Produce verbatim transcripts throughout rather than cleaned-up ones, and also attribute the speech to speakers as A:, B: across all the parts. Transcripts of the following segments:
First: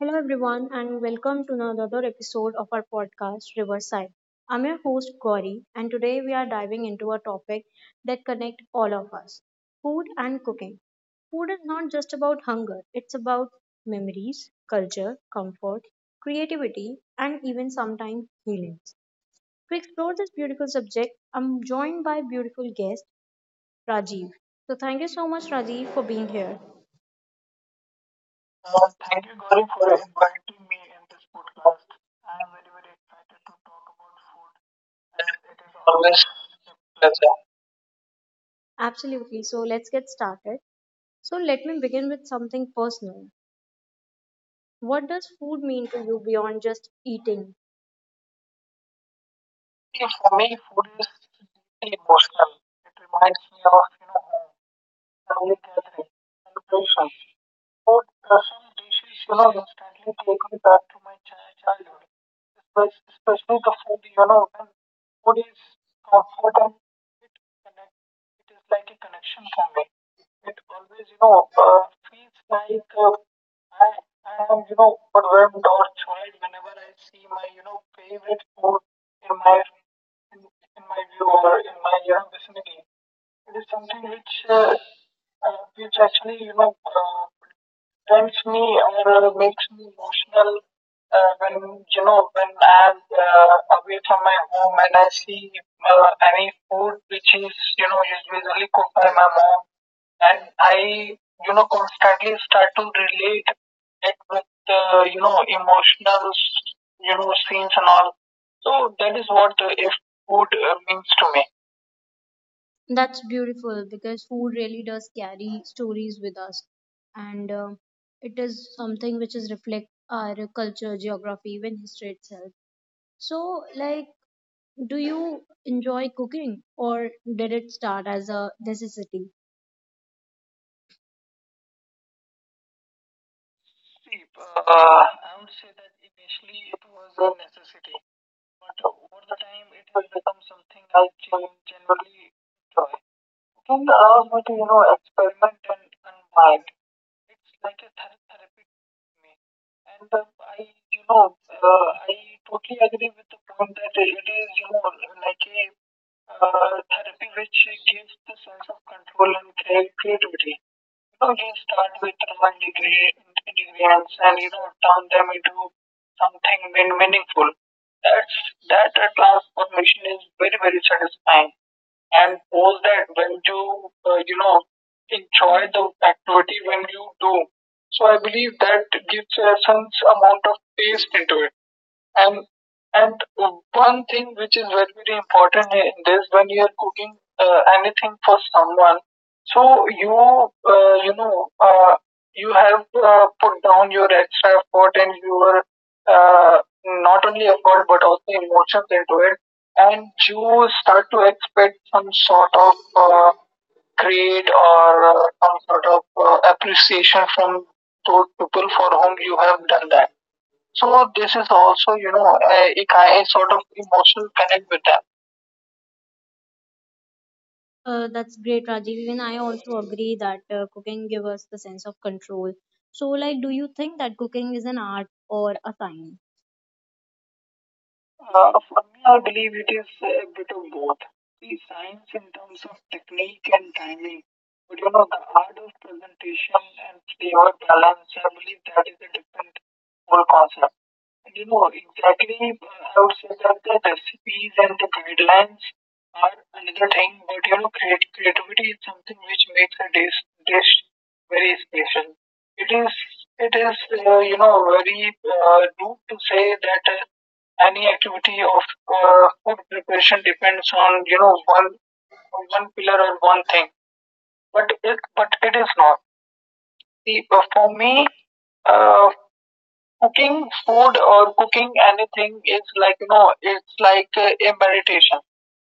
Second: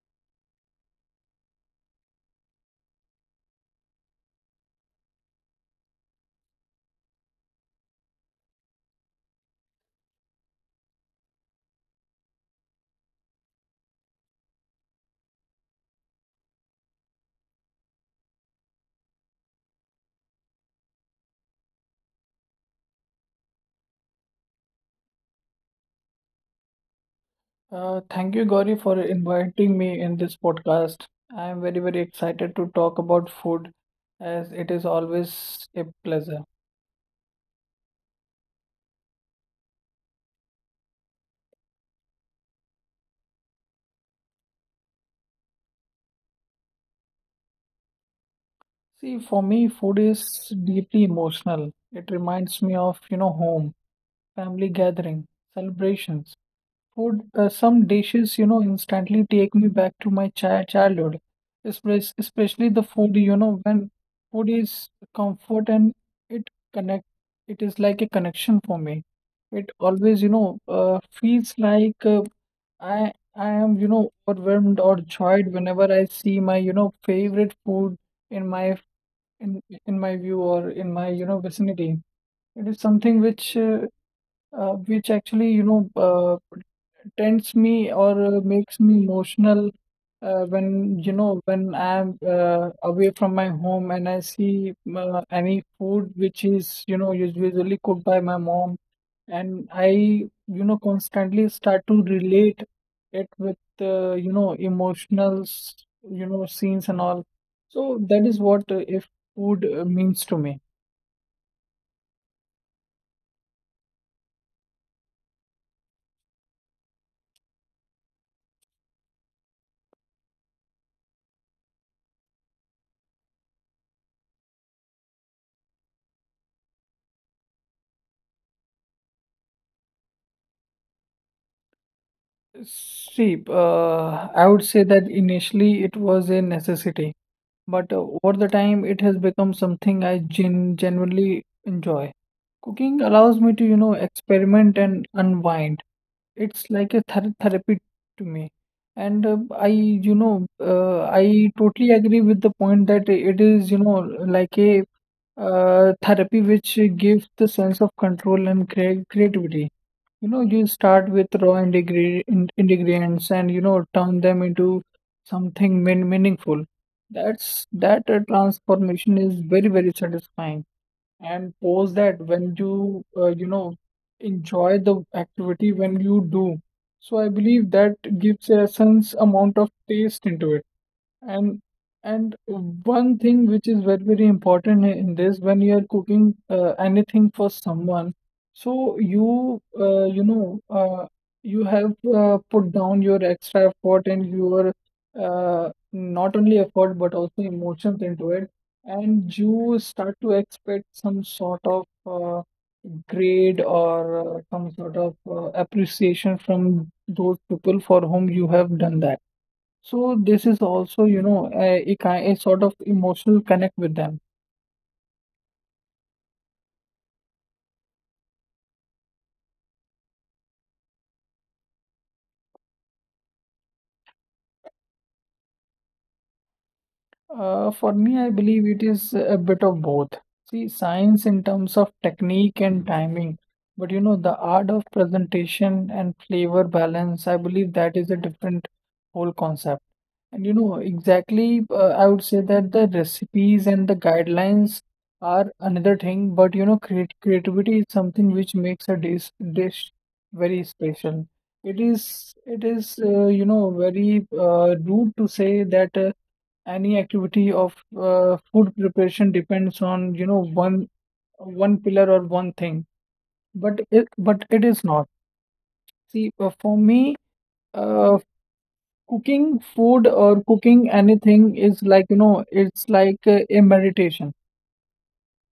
A: Hello, everyone, and welcome to another episode of our podcast, Riverside. I'm your host, Gauri, and today we are diving into a topic that connects all of us food and cooking. Food is not just about hunger, it's about memories, culture, comfort, creativity, and even sometimes healing. To explore this beautiful subject, I'm joined by beautiful guest, Rajiv. So, thank you so much, Rajiv, for being here.
B: Uh, thank you, Gauri,
A: Uh,
B: for
A: Thank you, Gauri,
B: inviting
A: for
B: me in this
A: inviting me in
B: podcast.
A: this
B: I am very,
A: podcast.
B: very
A: I am
B: excited
A: very,
B: to
A: very
B: talk
A: excited
B: about
A: to
B: food
A: talk about food,
B: as it is
A: and it is
B: always a
A: always
B: pleasure.
A: a pleasure. Absolutely. So let's get started. So let me begin with something personal. What does food mean to you beyond just eating?
B: See, for me,
A: See,
B: food
A: for me,
B: is
A: food is
B: deeply emotional.
A: deeply
B: It
A: emotional.
B: reminds me
A: It
B: of, you
A: reminds
B: know,
A: me of,
B: home,
A: you know, home,
B: family gathering,
A: family gathering,
B: celebrations.
A: celebrations.
B: Food, uh, some
A: But uh,
B: dishes, you
A: some
B: know,
A: dishes, you
B: instantly
A: know,
B: take me back
A: instantly
B: to my
A: take me
B: chi
A: back to my
B: childhood,
A: chi- childhood.
B: Espec- especially the
A: Espe-
B: food, you
A: Especially
B: know,
A: the food,
B: when
A: you know,
B: food
A: when
B: is
A: food is
B: comfort and
A: comfort
B: it
A: and
B: connect,
A: it
B: it is
A: connect,
B: like a
A: it is
B: connection
A: like
B: for
A: a
B: me.
A: connection for
B: It
A: me.
B: always, you
A: It
B: know,
A: always,
B: uh,
A: you know,
B: feels
A: uh,
B: like uh,
A: feels like uh,
B: I I
A: I,
B: am, you know,
A: I am, you
B: overwhelmed
A: know,
B: or
A: overwhelmed
B: joyed
A: or
B: whenever I
A: joyed
B: see my,
A: whenever
B: you
A: I
B: know,
A: see my, you
B: favorite
A: know,
B: food
A: favorite
B: in
A: food
B: my
A: in my
B: in in my
A: in,
B: view
A: in
B: or
A: my
B: in my,
A: view
B: you
A: or
B: know,
A: in my, you
B: vicinity.
A: know, vicinity.
B: It is something
A: It is
B: which uh,
A: something which uh,
B: uh, which
A: uh,
B: actually, you
A: which
B: know,
A: actually, you
B: uh,
A: know, uh,
B: tends me or
A: rents me
B: uh, makes
A: or
B: me
A: uh, makes me
B: emotional
A: emotional
B: uh, when,
A: uh,
B: you know,
A: when,
B: when
A: you know,
B: I'm
A: when
B: uh,
A: I'm
B: away from
A: uh,
B: my
A: away
B: home
A: from
B: and I
A: my home
B: see
A: and I
B: uh,
A: see
B: any
A: uh,
B: food
A: any
B: which
A: food
B: is, you know,
A: which
B: us-
A: is, you
B: usually
A: know,
B: cooked by my
A: usually cooked
B: mom,
A: by my mom,
B: and I,
A: and
B: you know,
A: I, you know,
B: constantly start to
A: constantly start
B: relate
A: to
B: it
A: relate
B: with,
A: it
B: uh, you
A: with
B: know,
A: uh, you know,
B: emotional s-
A: emotional,
B: you know, scenes
A: you
B: and
A: know,
B: all.
A: scenes and all.
B: So that is what,
A: So
B: uh,
A: that
B: if
A: is what, uh,
B: food
A: if
B: uh, means
A: food
B: to me.
A: uh, means to me. That's beautiful because food really does carry stories with us, and uh, it is something which is reflect our culture, geography, even history itself. So, like, do you enjoy cooking, or did it start as a necessity?
B: See,
A: See,
B: uh,
A: uh,
B: I would say that
A: I would say that
B: initially it was a
A: initially it was a
B: necessity,
A: necessity,
B: but uh, over the
A: but
B: time, it
A: over
B: has
A: the time
B: become
A: it has
B: something I
A: become something
B: gen
A: I gen-
B: genuinely enjoy.
A: generally enjoy.
B: Cooking allows me to,
A: Cooking
B: you know,
A: allows me to, you know,
B: experiment and
A: experiment and
B: unwind.
A: unwind.
B: It's like a ther
A: It's like a
B: therapy
A: ther-
B: to
A: therapy
B: me.
A: to me.
B: And uh, I,
A: And um,
B: you know,
A: I, you
B: uh,
A: know,
B: I
A: uh,
B: totally agree
A: I
B: with the
A: totally
B: point
A: agree with
B: that
A: the
B: it
A: point
B: is,
A: that
B: you know,
A: it is, you
B: like
A: know,
B: a
A: like a
B: uh, therapy
A: uh,
B: which
A: therapy
B: gives
A: which
B: the sense
A: gives
B: of
A: the sense
B: control
A: of
B: and crea
A: control and
B: creativity.
A: crea-
B: You
A: creativity.
B: know, you
A: You
B: start
A: know, you
B: with raw
A: start with
B: integri-
A: one
B: in-
A: degree,
B: ingredients and, you
A: degree
B: know,
A: and
B: turn
A: you
B: them
A: know
B: into
A: turn them into
B: something mean-
A: something
B: meaningful.
A: mean- meaningful.
B: That's that
A: That's
B: uh,
A: that uh,
B: transformation is very,
A: transformation
B: very
A: is very, very
B: satisfying,
A: satisfying.
B: and post
A: And
B: that when
A: post
B: you,
A: that when
B: uh,
A: you
B: you know,
A: uh, you know,
B: enjoy the
A: enjoy the
B: activity when you
A: activity
B: do.
A: when you
B: So
A: do.
B: I believe
A: So I
B: that
A: believe
B: gives a
A: that gives
B: sense
A: a
B: amount of
A: sense amount
B: taste
A: of
B: into it.
A: taste into it.
B: and
A: And
B: and
A: and
B: one thing which
A: one
B: is very,
A: thing
B: very
A: which is very,
B: important
A: very
B: i- in this
A: important
B: when
A: in
B: you are
A: this when
B: cooking
A: you are
B: uh,
A: cooking
B: anything
A: uh,
B: for
A: anything
B: someone,
A: for someone,
B: so
A: so
B: you, uh, you
A: you
B: know
A: uh, you
B: uh,
A: know,
B: you
A: uh,
B: have,
A: you
B: uh,
A: have
B: put down
A: uh,
B: your
A: put
B: extra
A: down your
B: effort
A: extra
B: and
A: effort
B: your,
A: and your
B: uh,
A: uh,
B: not only effort
A: not
B: but
A: only
B: also
A: effort but
B: emotions
A: also
B: into it,
A: emotions into it,
B: and you
A: and
B: start to
A: you
B: expect
A: start to
B: some sort
A: expect
B: of
A: some sort
B: uh,
A: of uh,
B: grade or
A: grade
B: uh, some
A: or
B: sort
A: uh,
B: of
A: some
B: uh,
A: sort of uh,
B: appreciation from
A: appreciation
B: those
A: from
B: people for
A: those
B: whom you
A: people for
B: have
A: whom
B: done
A: you
B: that.
A: have done that.
B: So this is
A: So
B: also,
A: this
B: you
A: is
B: know,
A: also,
B: a,
A: you
B: a
A: know,
B: kind a
A: a,
B: sort
A: a
B: of
A: kind sort
B: emotional
A: of
B: connect with
A: emotional
B: them.
A: connect with them. Uh, that's great, Rajiv. Even I also agree that uh, cooking gives us the sense of control. So, like, do you think that cooking is an art or a science?
B: Uh, for me, I
A: Uh, for
B: believe it
A: me, I
B: is a
A: believe it
B: bit
A: is
B: of
A: a
B: both.
A: bit of
B: See,
A: both.
B: science
A: See,
B: in terms of
A: science in terms of
B: technique and
A: technique
B: timing,
A: and
B: but, you
A: timing,
B: know, the
A: but
B: art
A: you
B: of
A: know, the art of
B: presentation and
A: presentation
B: flavor
A: and
B: balance,
A: flavor
B: I believe
A: balance,
B: that
A: I
B: is a
A: believe
B: different
A: that is a
B: whole
A: different
B: concept.
A: whole
B: And, you
A: concept.
B: know,
A: And you know,
B: exactly, uh, I would
A: exactly,
B: say
A: uh,
B: that
A: I
B: the
A: would say that the
B: recipes and the
A: recipes and the
B: guidelines
A: guidelines
B: are another
A: are
B: thing, but, you
A: another
B: know,
A: thing,
B: creat
A: but you know,
B: creativity is
A: creat-
B: something
A: creativity
B: which
A: is
B: makes a
A: something which
B: dish
A: makes a
B: dish
A: dish, dish
B: very special.
A: very
B: It
A: special.
B: is,
A: It
B: it
A: is,
B: is, uh,
A: it
B: you
A: is,
B: know,
A: uh, you
B: very
A: know,
B: uh,
A: very
B: rude to
A: uh,
B: say
A: rude to
B: that uh,
A: say that
B: any
A: uh,
B: activity
A: any
B: of
A: activity
B: uh,
A: of
B: food
A: uh,
B: preparation
A: food
B: depends
A: preparation
B: on, you know,
A: depends on,
B: one
A: you know, one,
B: one pillar or
A: one
B: one
A: pillar
B: thing,
A: or one thing.
B: but it, but
A: But
B: it
A: it,
B: is not.
A: but it is not.
B: See, uh, for
A: See,
B: me,
A: uh, for me,
B: uh,
A: uh,
B: cooking food
A: cooking
B: or
A: food
B: cooking
A: or cooking
B: anything is like, you
A: anything is
B: know,
A: like, you
B: it's
A: know,
B: like uh,
A: it's
B: a
A: like uh, a
B: meditation.
A: meditation.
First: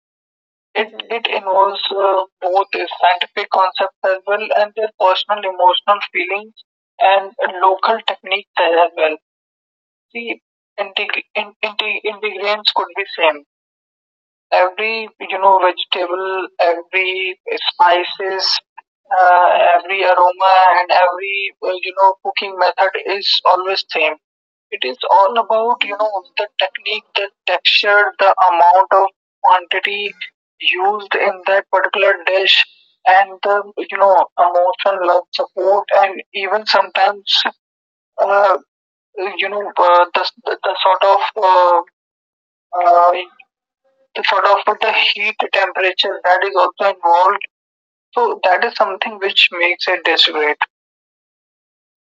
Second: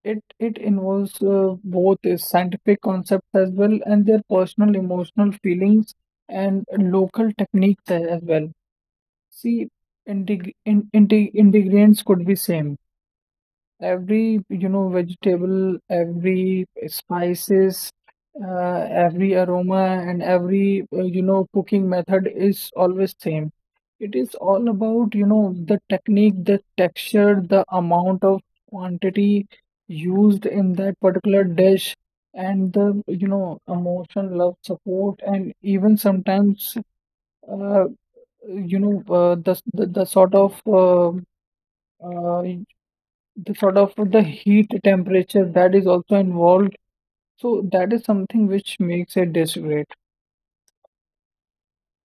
B: It it
A: It Right.
B: involves
A: it
B: uh,
A: involves
B: both uh,
A: uh, both
B: scientific
A: a
B: concepts as
A: scientific
B: well
A: concept
B: and
A: as
B: their
A: well and
B: personal
A: their
B: emotional
A: personal
B: feelings
A: emotional feelings
B: and local
A: and
B: techniques
A: local
B: a- as
A: techniques
B: well.
A: as well.
B: See,
A: See,
B: integ in,
A: integ-
B: integ
A: in, integ-
B: ingredients could be
A: ingredients
B: same,
A: could be same,
B: every, you know,
A: every, you know,
B: vegetable,
A: vegetable,
B: every
A: every
B: spices,
A: spices,
B: uh, every
A: uh,
B: aroma,
A: every
B: and
A: aroma,
B: every,
A: and
B: uh, you know,
A: every uh,
B: cooking
A: you know,
B: method
A: cooking
B: is
A: method
B: always
A: is
B: same.
A: always
B: It
A: same.
B: is all
A: It is
B: about, you
A: all
B: know, the
A: about, you know,
B: technique,
A: the
B: the
A: technique, the
B: texture, the
A: texture,
B: amount
A: the
B: of
A: amount of
B: quantity
A: quantity
B: used in that
A: used
B: particular
A: in that
B: dish,
A: particular dish,
B: and the, you
A: and
B: know,
A: the, you know,
B: emotion, love,
A: emotion,
B: support,
A: love,
B: and
A: support,
B: even
A: and even
B: sometimes,
A: sometimes
B: uh,
A: uh,
B: you know uh,
A: you
B: the,
A: know,
B: the the
A: uh, the
B: sort of
A: the sort
B: uh,
A: of uh,
B: uh,
A: uh,
B: the sort of the
A: the sort
B: heat
A: of the heat
B: temperature that is also
A: temperature that is
B: involved.
A: also involved.
B: So that is
A: So
B: something
A: that is
B: which makes
A: something
B: it
A: which
B: dish.
A: makes it desperate.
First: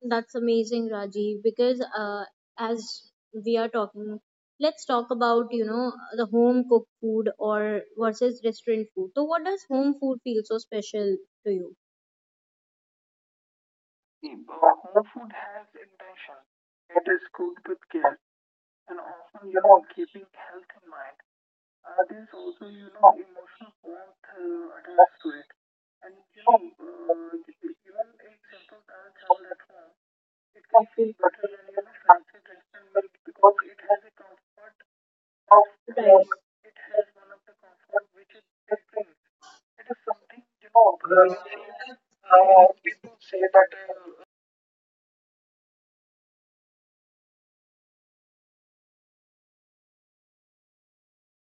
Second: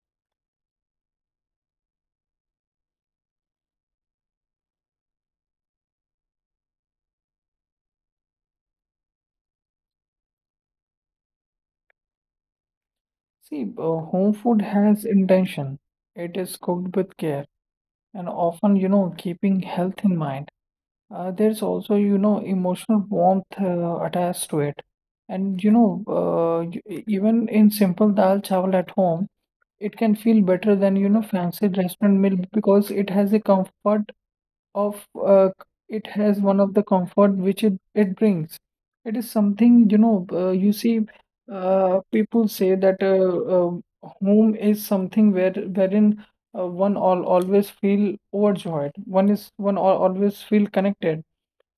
A: That's amazing, Rajiv, because uh, as we are talking, let's talk about, you know, the home cooked food or versus restaurant food. So what does home food feel so special to you?
B: See, uh, home
A: See,
B: food
A: uh,
B: has
A: home food has
B: intention. It
A: intention.
B: is cooked
A: It
B: with
A: is
B: care
A: cooked with care
B: and often, you
A: and
B: know,
A: often,
B: keeping
A: you know,
B: health in
A: keeping
B: mind.
A: health in mind.
B: Uh, there's also,
A: Uh,
B: you
A: this
B: know, emotional warmth uh, attached to it. And, you know, uh, y- even in simple dal chawal at home, it can feel better than, you know, fancy restaurant meal because it has a comfort of, uh, it has one of the comfort which it, it brings. It is something, you know, uh, you
A: You
B: see,
A: know, uh,
B: uh,
A: since
B: people say
A: uh,
B: that uh,
A: people say that
B: uh,
A: uh,
B: home is something where wherein uh, one all always feel overjoyed. One is one al always feel connected.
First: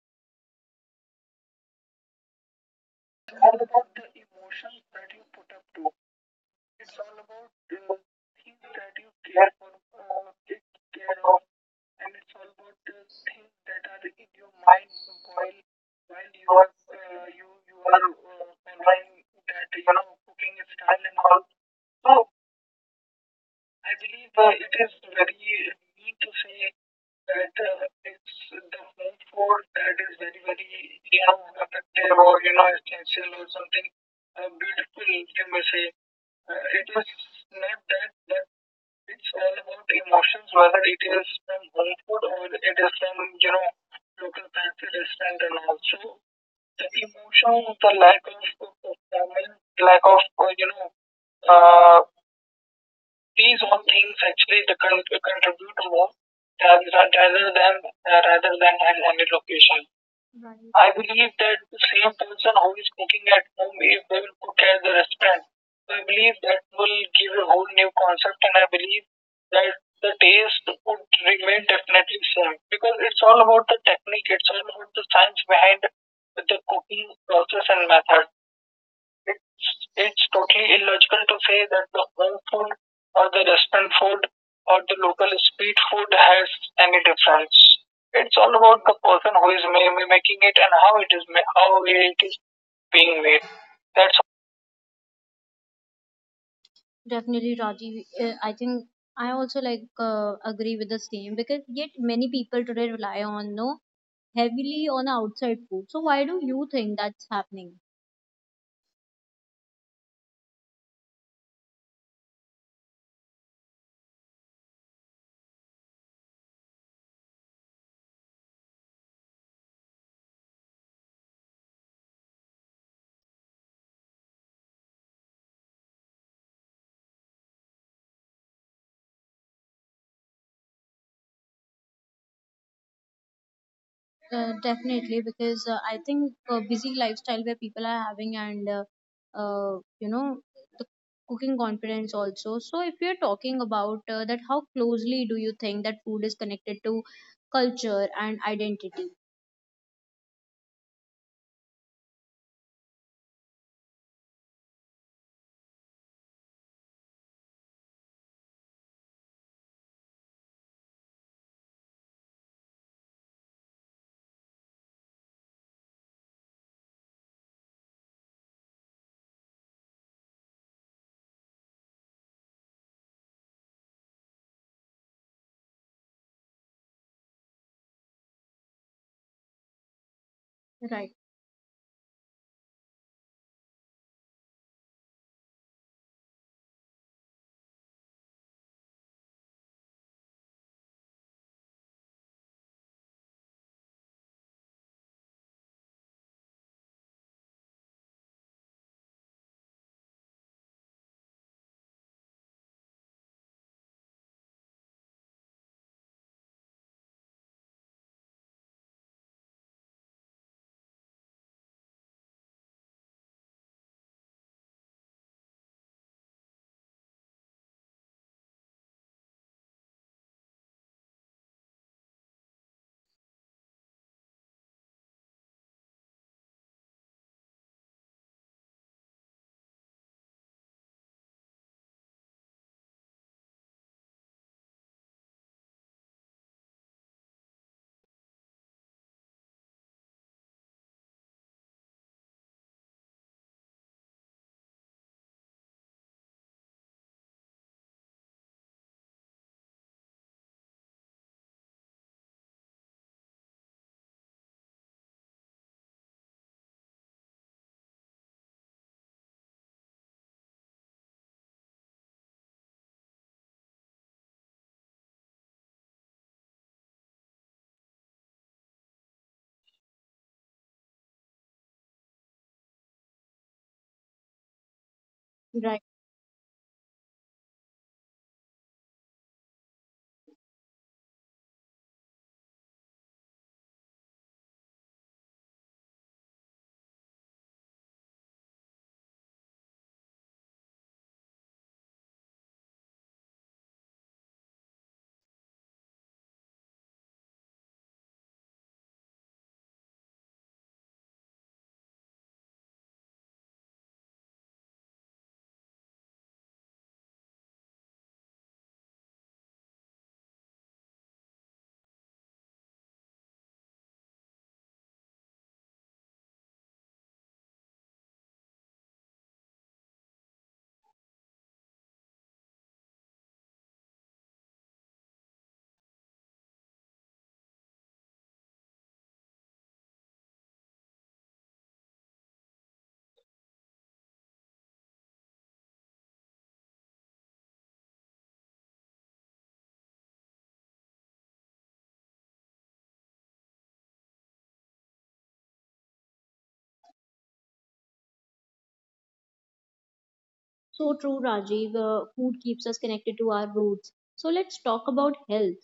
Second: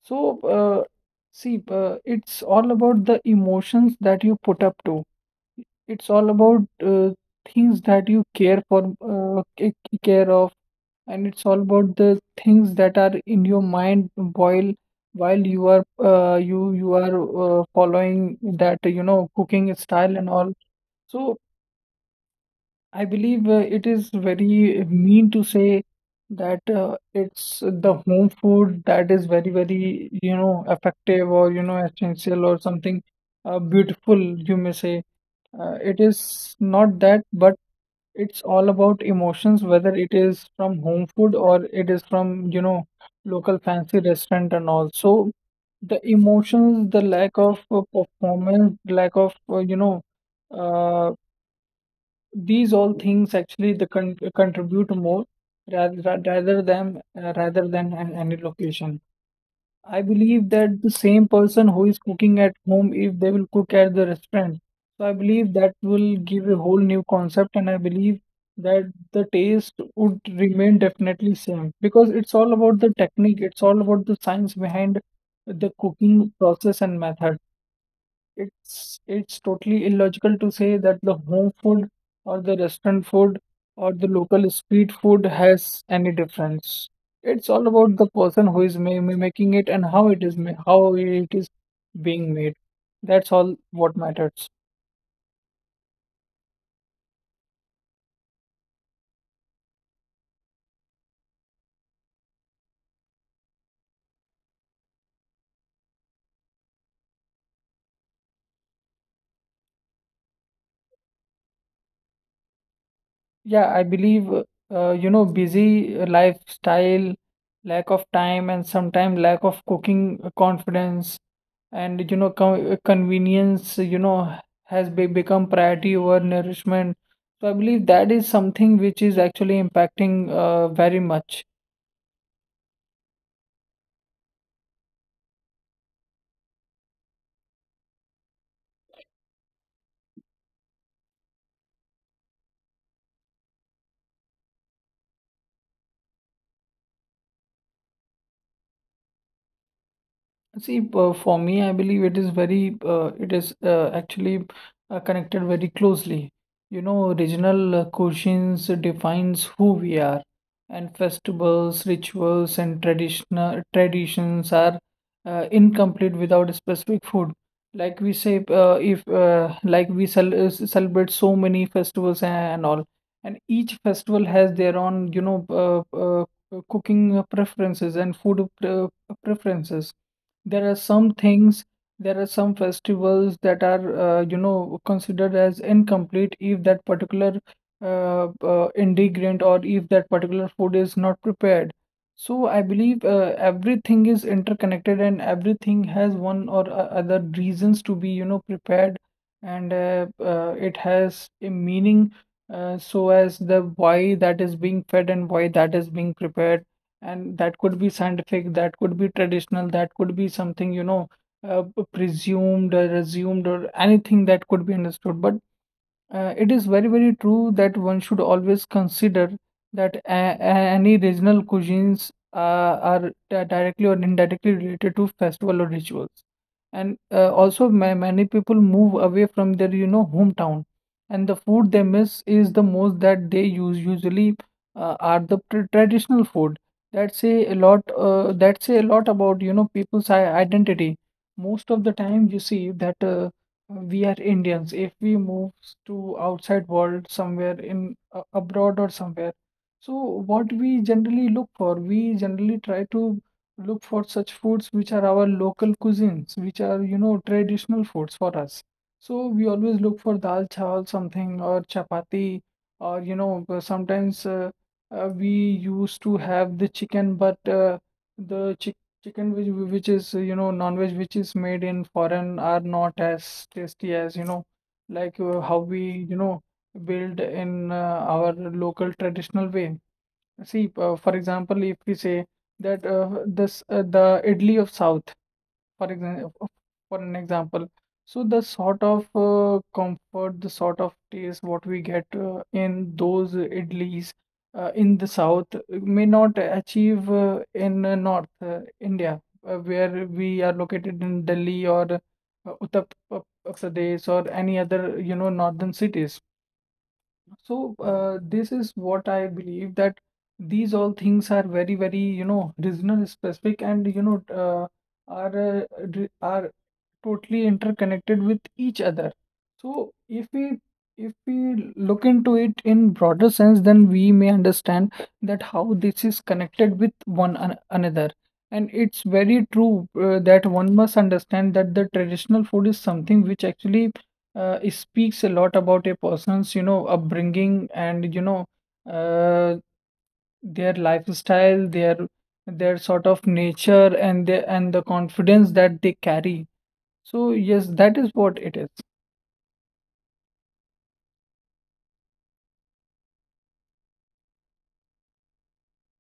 B: So, uh, see, uh, it's all about the
A: it's all about
B: emotions
A: the
B: that you put up
A: emotions
B: to.
A: that you put up to,
B: It's all about
A: it's
B: uh,
A: all about
B: things
A: uh,
B: that you care
A: things
B: for,
A: that you
B: uh,
A: care
B: ca-
A: for,
B: care
A: uh,
B: of,
A: take care
B: and
A: of,
B: it's all about
A: and
B: the
A: it's all
B: things
A: about the
B: that are in
A: things
B: your
A: that are
B: mind
A: in your
B: while
A: mind
B: while
A: while
B: you are,
A: while
B: uh,
A: you
B: you
A: are
B: you are,
A: uh, you
B: uh,
A: you are uh,
B: following that, you know,
A: following that,
B: cooking
A: you know,
B: style and all.
A: cooking style and
B: So
A: all. So
B: I believe uh, it
A: I
B: is
A: believe uh, it
B: very
A: is
B: mean to
A: very
B: say
A: mean to
B: that,
A: say
B: uh, it's
A: that
B: the
A: uh,
B: home
A: it's
B: food
A: the
B: that is
A: home
B: very,
A: food that
B: very,
A: is
B: you
A: very,
B: know,
A: very,
B: effective
A: you know,
B: or, you know,
A: effective
B: essential
A: or,
B: or
A: you know,
B: something,
A: essential
B: uh,
A: or something
B: beautiful, you
A: uh,
B: may say.
A: beautiful, you
B: Uh,
A: may
B: it
A: say.
B: is
A: Uh,
B: not
A: it
B: that,
A: is
B: but
A: not that,
B: it's
A: but
B: all about
A: it's
B: emotions,
A: all
B: whether
A: about
B: it is
A: emotions,
B: from
A: whether
B: home
A: it
B: food
A: is
B: or
A: from
B: it is
A: home food
B: from, you
A: or
B: know,
A: it is from,
B: local
A: you know,
B: fancy restaurant
A: local
B: and all.
A: fancy
B: So
A: restaurant and
B: the
A: also
B: emotions, the
A: the
B: lack of,
A: emotion,
B: uh,
A: the lack of
B: performance, lack of, uh,
A: performance,
B: you know,
A: lack of, uh, you know,
B: uh,
A: uh,
B: these all things
A: these
B: actually
A: all
B: the con
A: things actually the
B: contribute
A: con-
B: more,
A: contribute more
B: rather rather
A: than,
B: than, uh,
A: rather
B: rather
A: than
B: than an-
A: uh,
B: any
A: rather than
B: location.
A: I'm on a location.
B: I believe
A: Right.
B: that the
A: I
B: same
A: believe that
B: person who
A: the
B: is
A: same
B: cooking at
A: person who
B: home,
A: is
B: if they
A: cooking
B: will
A: at
B: cook
A: home,
B: at the
A: if they will
B: restaurant,
A: cook at the
B: so I believe
A: restaurant,
B: that
A: so I
B: will give
A: believe
B: a
A: that
B: whole new
A: will give
B: concept,
A: a
B: and I
A: whole new
B: believe
A: concept, and I
B: that
A: believe
B: the taste
A: that
B: would
A: the
B: remain
A: taste would
B: definitely same
A: remain
B: because it's
A: definitely
B: all about
A: same
B: the
A: because
B: technique,
A: it's
B: it's
A: all
B: all
A: about
B: about
A: the
B: the science
A: technique, it's all
B: behind
A: about the science
B: the
A: behind
B: cooking
A: the
B: process and method.
A: cooking process and method.
B: It's it's
A: It,
B: totally illogical to
A: it's
B: say that
A: totally
B: the home
A: illogical to
B: food
A: say that
B: or
A: the
B: the
A: home
B: restaurant
A: food
B: food
A: or the
B: or the
A: restaurant
B: local
A: food
B: street
A: or
B: food
A: the local
B: has any
A: street food
B: difference.
A: has any
B: It's all
A: difference.
B: about the person who
A: It's
B: is
A: all
B: ma ma-
A: about the
B: making it
A: person
B: and
A: who is
B: how it
A: ma-
B: is
A: ma-
B: ma
A: making
B: how
A: it and
B: it
A: how
B: is
A: it is ma- how
B: being
A: it
B: made.
A: is
B: That's all
A: being made.
B: what matters.
A: That's Definitely, Rajiv. Uh, I think I also, like, uh, agree with the same because yet many people today rely on no heavily on outside food. So why do you think that's happening?
B: Yeah, I believe uh, uh, you know, busy lifestyle, lack of time, and sometimes lack of cooking confidence and, you know, co- convenience, you know, has be- become priority over nourishment. So I believe that is something which is actually impacting uh, very much.
A: Uh, definitely, because uh, I think uh, busy lifestyle where people are having and uh, uh, you know, the cooking confidence also. So if you're talking about uh, that, how closely do you think that food is connected to culture and identity?
B: See, p- for me, I believe it is very, uh, it is, uh, actually uh, connected very closely. You know, regional uh, cuisines defines who we are, and festivals, rituals, and traditional traditions are uh, incomplete without a specific food. Like we say, uh, if uh, like we cel uh, celebrate so many festivals and all, and each festival has their own, you know, uh, uh, cooking preferences and food pre preferences. There are some
A: Right,
B: things, there are some festivals that are, uh, you know, considered as incomplete if that particular uh, uh, ingredient or if that particular food is not prepared. So I believe uh, everything is interconnected and everything has one or o- other reasons to be, you know, prepared, and uh, uh, it has a meaning, uh, so as the why that is being fed and why that is being prepared, and that could be scientific, that could be traditional, that could be something, you know, uh, p- presumed or assumed or anything that could be understood. But uh, it is very, very true that one should always consider that a a- any regional cuisines uh, are di- directly or indirectly related to festival or rituals. And uh, also, ma many people move away from their, you know, hometown, and the food they miss is the most that they use usually uh, are the tr traditional food. That say a lot. Uh, that say a lot about, you know, people's i- identity. Most of the time, you see that. Uh, we are Indians. If we move to outside world somewhere in a- abroad or somewhere, so what we generally look for, we generally try to look for such foods which are our local cuisines, which are, you know, traditional foods for us. So we always look for dal chawal something or chapati or, you know, uh, sometimes uh, uh, we used to have the chicken, but uh, the chicken which which is, you know, non-veg, which is made in foreign are not as tasty as, you know, like, uh, how we, you
A: right.
B: know, build in uh, our local traditional way. See, uh, for example, if we say that, uh, this uh, the idli of South, for example for an example, so the sort of uh, comfort, the sort of taste what we get uh, in those idlis uh, in the south may not achieve uh, in uh, north uh, India, uh, where we are located in Delhi or uh, Uttar P- P- Pradesh or any other, you know, northern cities. So, uh, this is what I believe, that these all things are very, very, you know, regional specific, and, you know, uh, are, uh, re- are totally interconnected with each other. So, if we if we look into it in broader sense, then we may understand that how this is connected with one an another. And it's very true uh, that one must understand that the traditional food is something which actually uh, it speaks a lot about a person's you know upbringing and you know uh, their lifestyle their their sort of nature and the and the confidence that they carry. So yes, that is what it is.
A: So true, Rajiv. Uh, food keeps us connected to our roots. So let's talk about health,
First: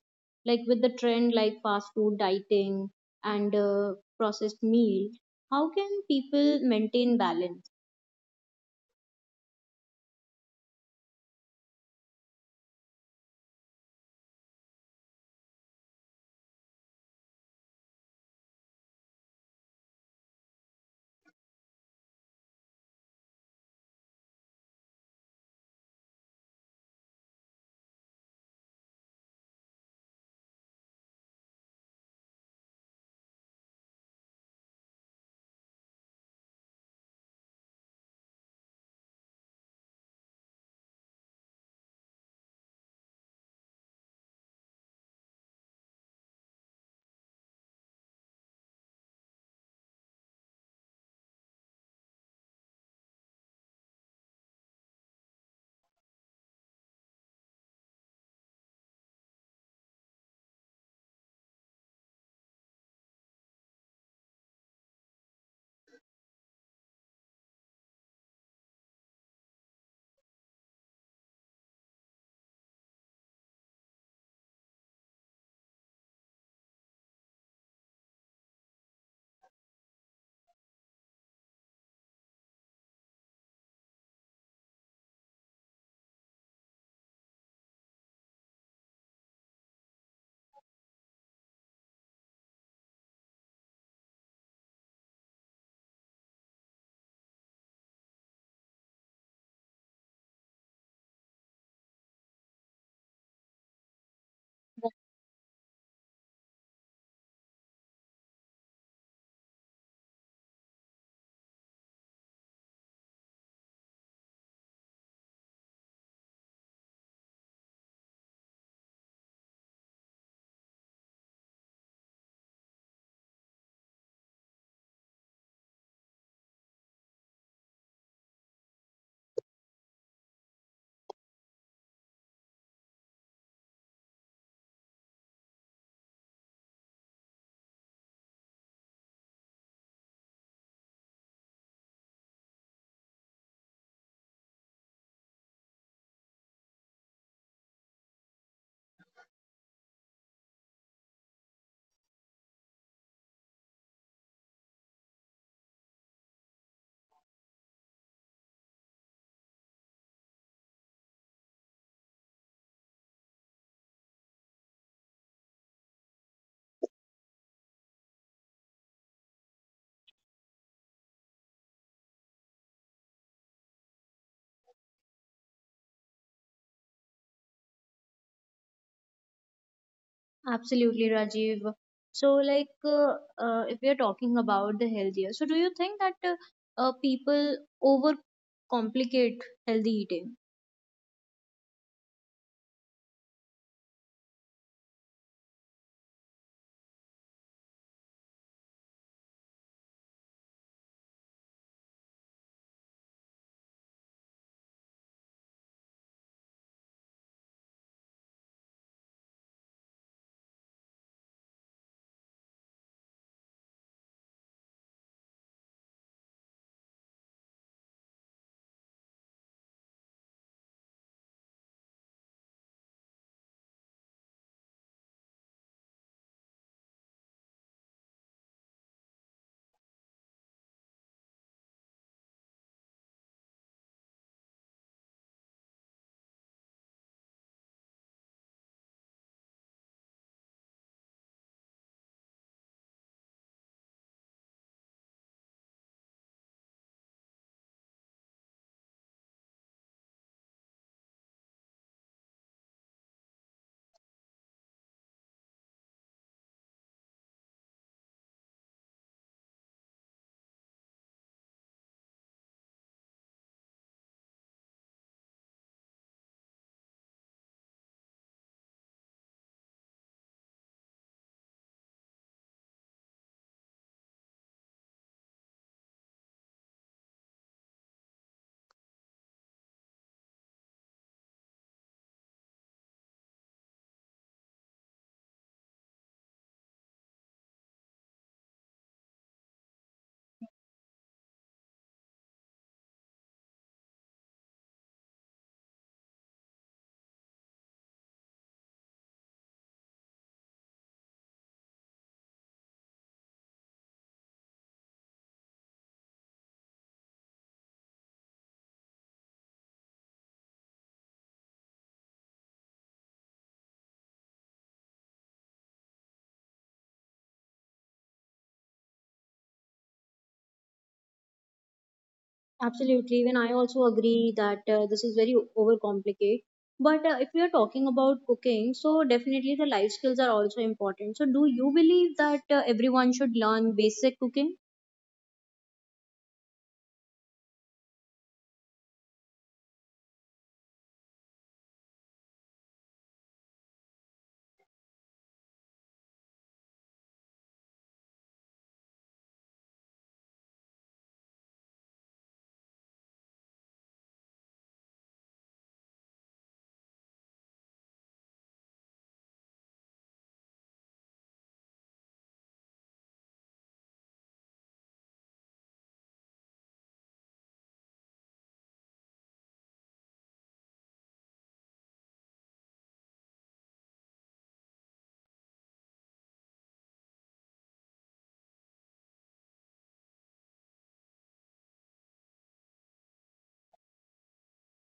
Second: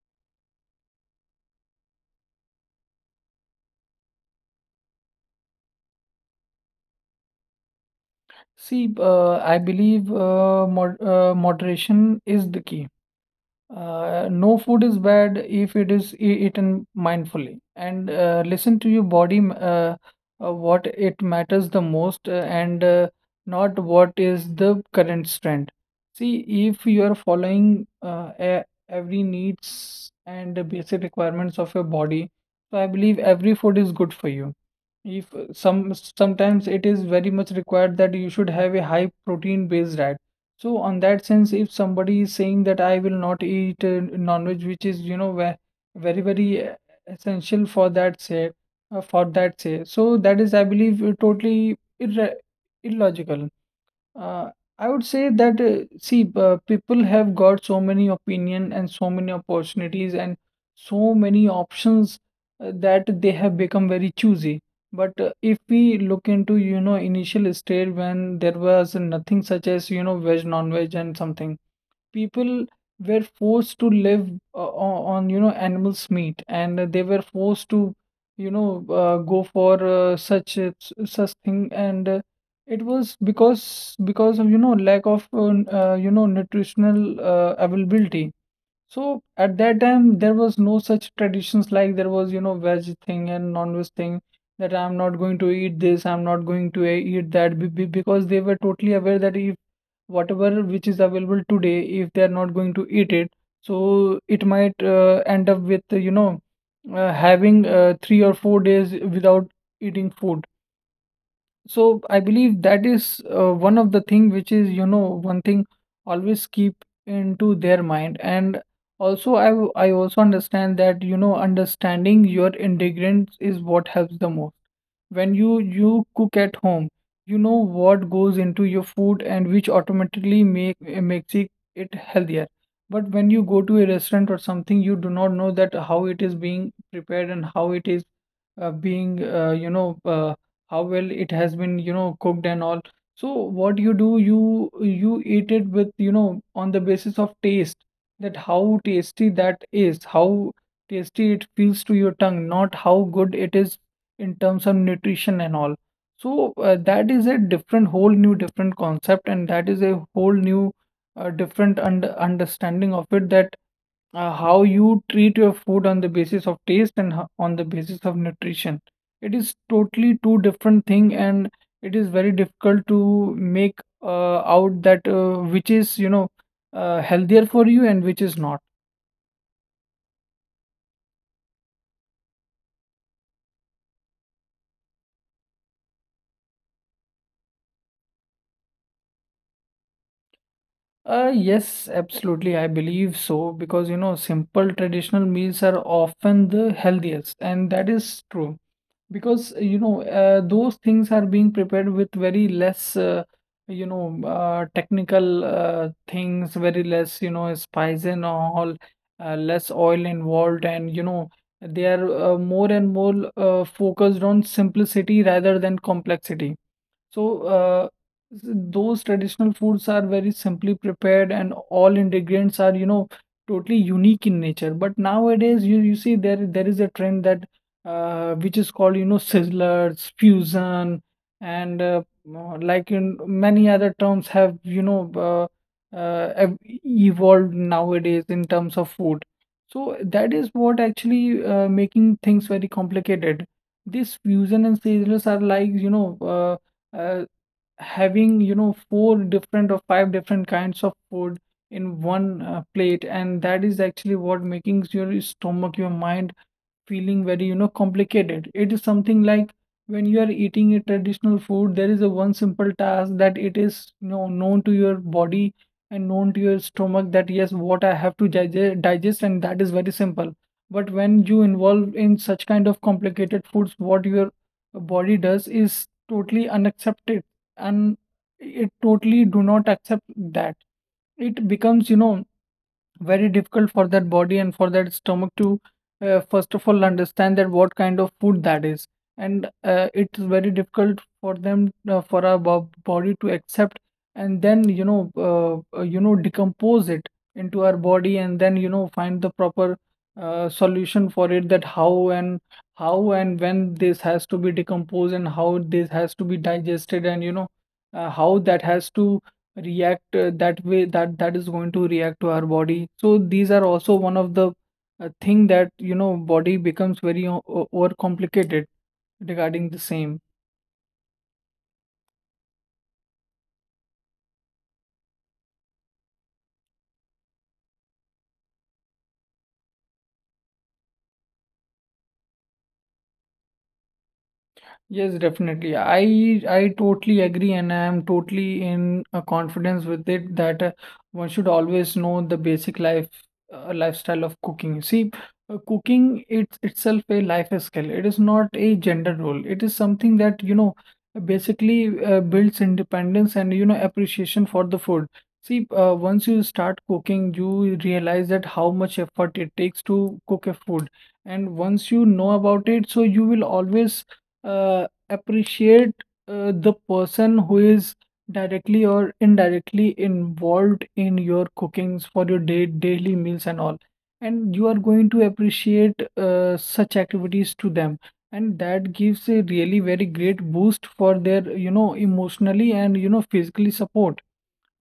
A: like with the trend like fast food dieting and uh, processed meal. How can people maintain balance?
B: See, uh, I believe uh, mod uh, moderation is the key. Uh, no food is bad if it is e- eaten mindfully, and uh, listen to your body, m- uh, uh, what it matters the most, uh, and uh, not what is the current trend. See, if you are following uh, e- every needs and the basic requirements of your body, so I believe every food is good for you. If uh, some sometimes it is very much required that you should have a high protein based diet. So on that sense, if somebody is saying that I will not eat uh, non-veg, which is you know ve- very very uh, essential for that say, uh, for that say, so that is I believe uh, totally irre illogical. Uh, I would say that uh, see, uh, people have got so many opinion and so many opportunities and so many options, uh, that they have become very choosy. But uh, if we look into, you know, initial state when there was nothing such as, you know, veg, non-veg and something, people were forced to live uh, o- on, you know, animals meat, and they were forced to, you know, uh, go for uh, such a- such thing, and uh, it was because because of, you know, lack of uh, n- uh, you know, nutritional uh, availability. So at that time, there was no such traditions like there was, you know, veg thing and non-veg thing, that I'm not going to eat this, I'm not going to e- eat that, be- be- because they were totally aware that if whatever which is available today, if they're not going to eat it, so it might uh, end up with, you know, uh, having uh, three or four days without eating food. So I believe that is uh, one of the thing which is, you know, one thing always keep into their mind. And also I w- I also understand that, you know, understanding your integrants is what helps the most. When you you cook at home, you know what goes into your food, and which automatically make makes it it healthier. But when you go to a restaurant or something, you do not know that how it is being prepared and how it is uh, being, uh, you know uh, how well it has been, you know, cooked and all. So what you do, you you eat it with, you know, on the basis of taste, that how tasty that is, how tasty it feels to your tongue, not how good it is in terms of nutrition and all. So uh, that is a different, whole new different concept, and that is a whole new, uh, different und understanding of it, that uh, how you treat your food on the basis of taste and ho- on the basis of nutrition. It is totally two different thing, and it is very difficult to make uh, out that uh, which is, you know, uh, healthier for you and which is not.
A: Absolutely, Rajiv. So, like, uh, uh, if we are talking about the healthier, so do you think that uh, uh, people overcomplicate healthy eating?
B: Uh, yes, absolutely. I believe so, because you know, simple traditional meals are often the healthiest, and that is true, because you know, uh, those things are being prepared with very less, uh, you know, uh, technical uh, things, very less, you know, spice and all, uh, less oil involved, and you know, they are uh, more and more uh, focused on simplicity rather than complexity. So, uh, s- those traditional foods are very simply prepared and all ingredients are, you know, totally unique in nature. But nowadays, you, you see there there is a trend that, uh, which is called, you know, sizzlers, fusion, and uh, uh, like in many other terms have, you know, uh, uh, ev- evolved nowadays in terms of food. So that is what actually uh, making things very complicated. This fusion and sizzlers are like, you know, uh, uh, having, you know, four different or five different kinds of food in one uh, plate, and that is actually what making your stomach, your mind feeling very, you know, complicated. It is something like, when you are eating a traditional food, there is a one simple task, that it is, you know, known to your body and known to your stomach, that yes, what I have to digest, digest, and that is very simple. But when you involve in such kind of complicated foods, what your body does is totally unaccepted, and it totally do not accept that. It becomes, you know, very difficult for that body and for that stomach to, uh, first of all, understand that what kind of food that is. And uh, it's very difficult for them, uh, for our bo- body to accept, and then you know, uh, uh, you know, decompose it into our body, and then you know, find the proper uh, solution for it, that how and how and when this has to be decomposed, and how this has to be digested, and you know, uh, how that has to react, uh, that way that that is going to react to our body. So these are also one of the uh, thing that, you know, body becomes very o- o- overcomplicated regarding the same.
A: Absolutely. Even I also agree that uh, this is very overcomplicated. But uh, if we are talking about cooking, so definitely the life skills are also important. So, do you believe that uh, everyone should learn basic cooking?
B: Yes, definitely. I I totally agree, and I am totally in a confidence with it that uh, one should always know the basic life, uh, lifestyle of cooking. See, uh, cooking it's itself a life skill. It is not a gender role. It is something that, you know, basically uh, builds independence and, you know, appreciation for the food. See, uh, once you start cooking, you realize that how much effort it takes to cook a food, and once you know about it, so you will always uh, appreciate uh, the person who is directly or indirectly involved in your cookings for your day daily meals and all, and you are going to appreciate uh, such activities to them, and that gives a really very great boost for their, you know, emotionally and, you know, physically support.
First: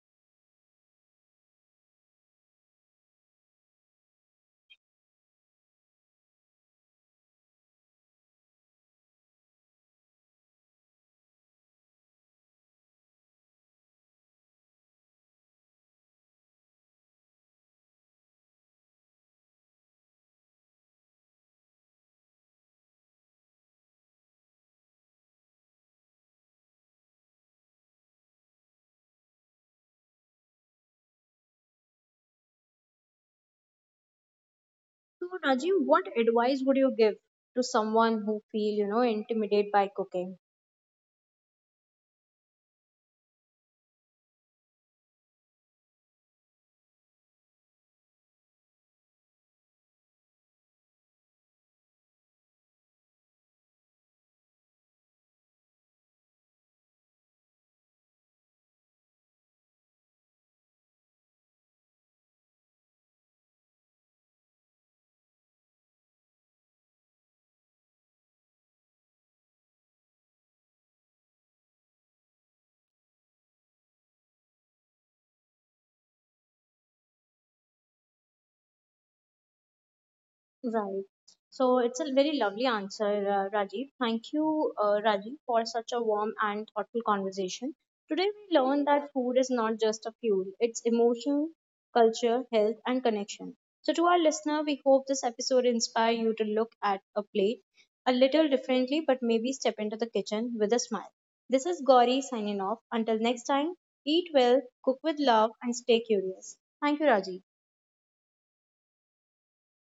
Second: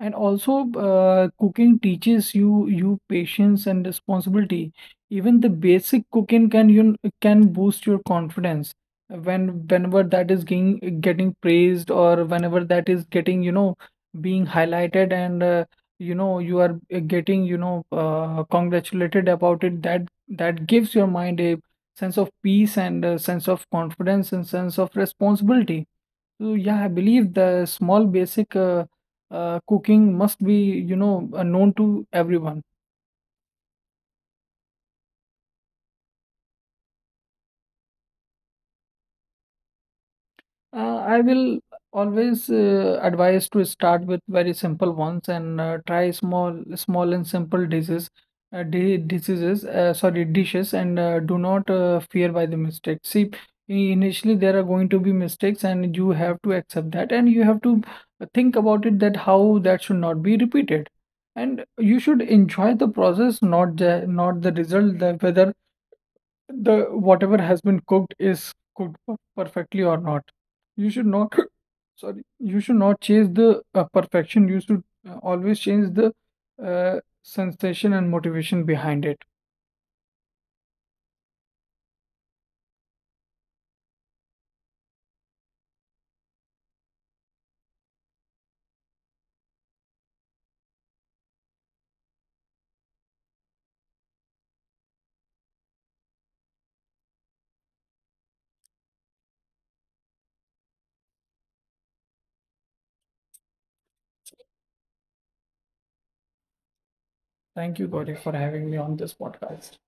B: And also, uh, cooking teaches you you patience and responsibility. Even the basic cooking can you can boost your confidence when, whenever that is getting getting praised, or whenever that is getting, you know, being highlighted, and uh, you know, you are, uh, getting, you know, uh, congratulated about it. That that gives your mind a sense of peace and a sense of confidence and sense of responsibility. So yeah, I believe the small basic uh, uh, cooking must be, you know, uh, known to everyone.
A: So, Rajiv, what advice would you give to someone who feel, you know, intimidated by cooking?
B: Uh, I will always uh, advise to start with very simple ones, and uh, try small, small and simple diseases, uh, di diseases. Uh, sorry, dishes. And uh, do not uh, fear by the mistakes. See, i- initially there are going to be mistakes, and you have to accept that, and you have to think about it that how that should not be repeated, and you should enjoy the process, not the not the result. That whether the whatever has been cooked is cooked per- perfectly or not, you should not sorry, you should not chase the uh, perfection. You should uh, always change the uh, sensation and motivation behind it.
A: Right. So it's a very lovely answer, uh, Rajiv. Thank you, uh, Rajiv, for such a warm and thoughtful conversation. Today we learned that food is not just a fuel, it's emotion, culture, health, and connection. So to our listener, we hope this episode inspire you to look at a plate a little differently, but maybe step into the kitchen with a smile. This is Gauri signing off. Until next time, eat well, cook with love, and stay curious. Thank you, Rajiv.
B: Thank you, Gauri, for having me on this podcast.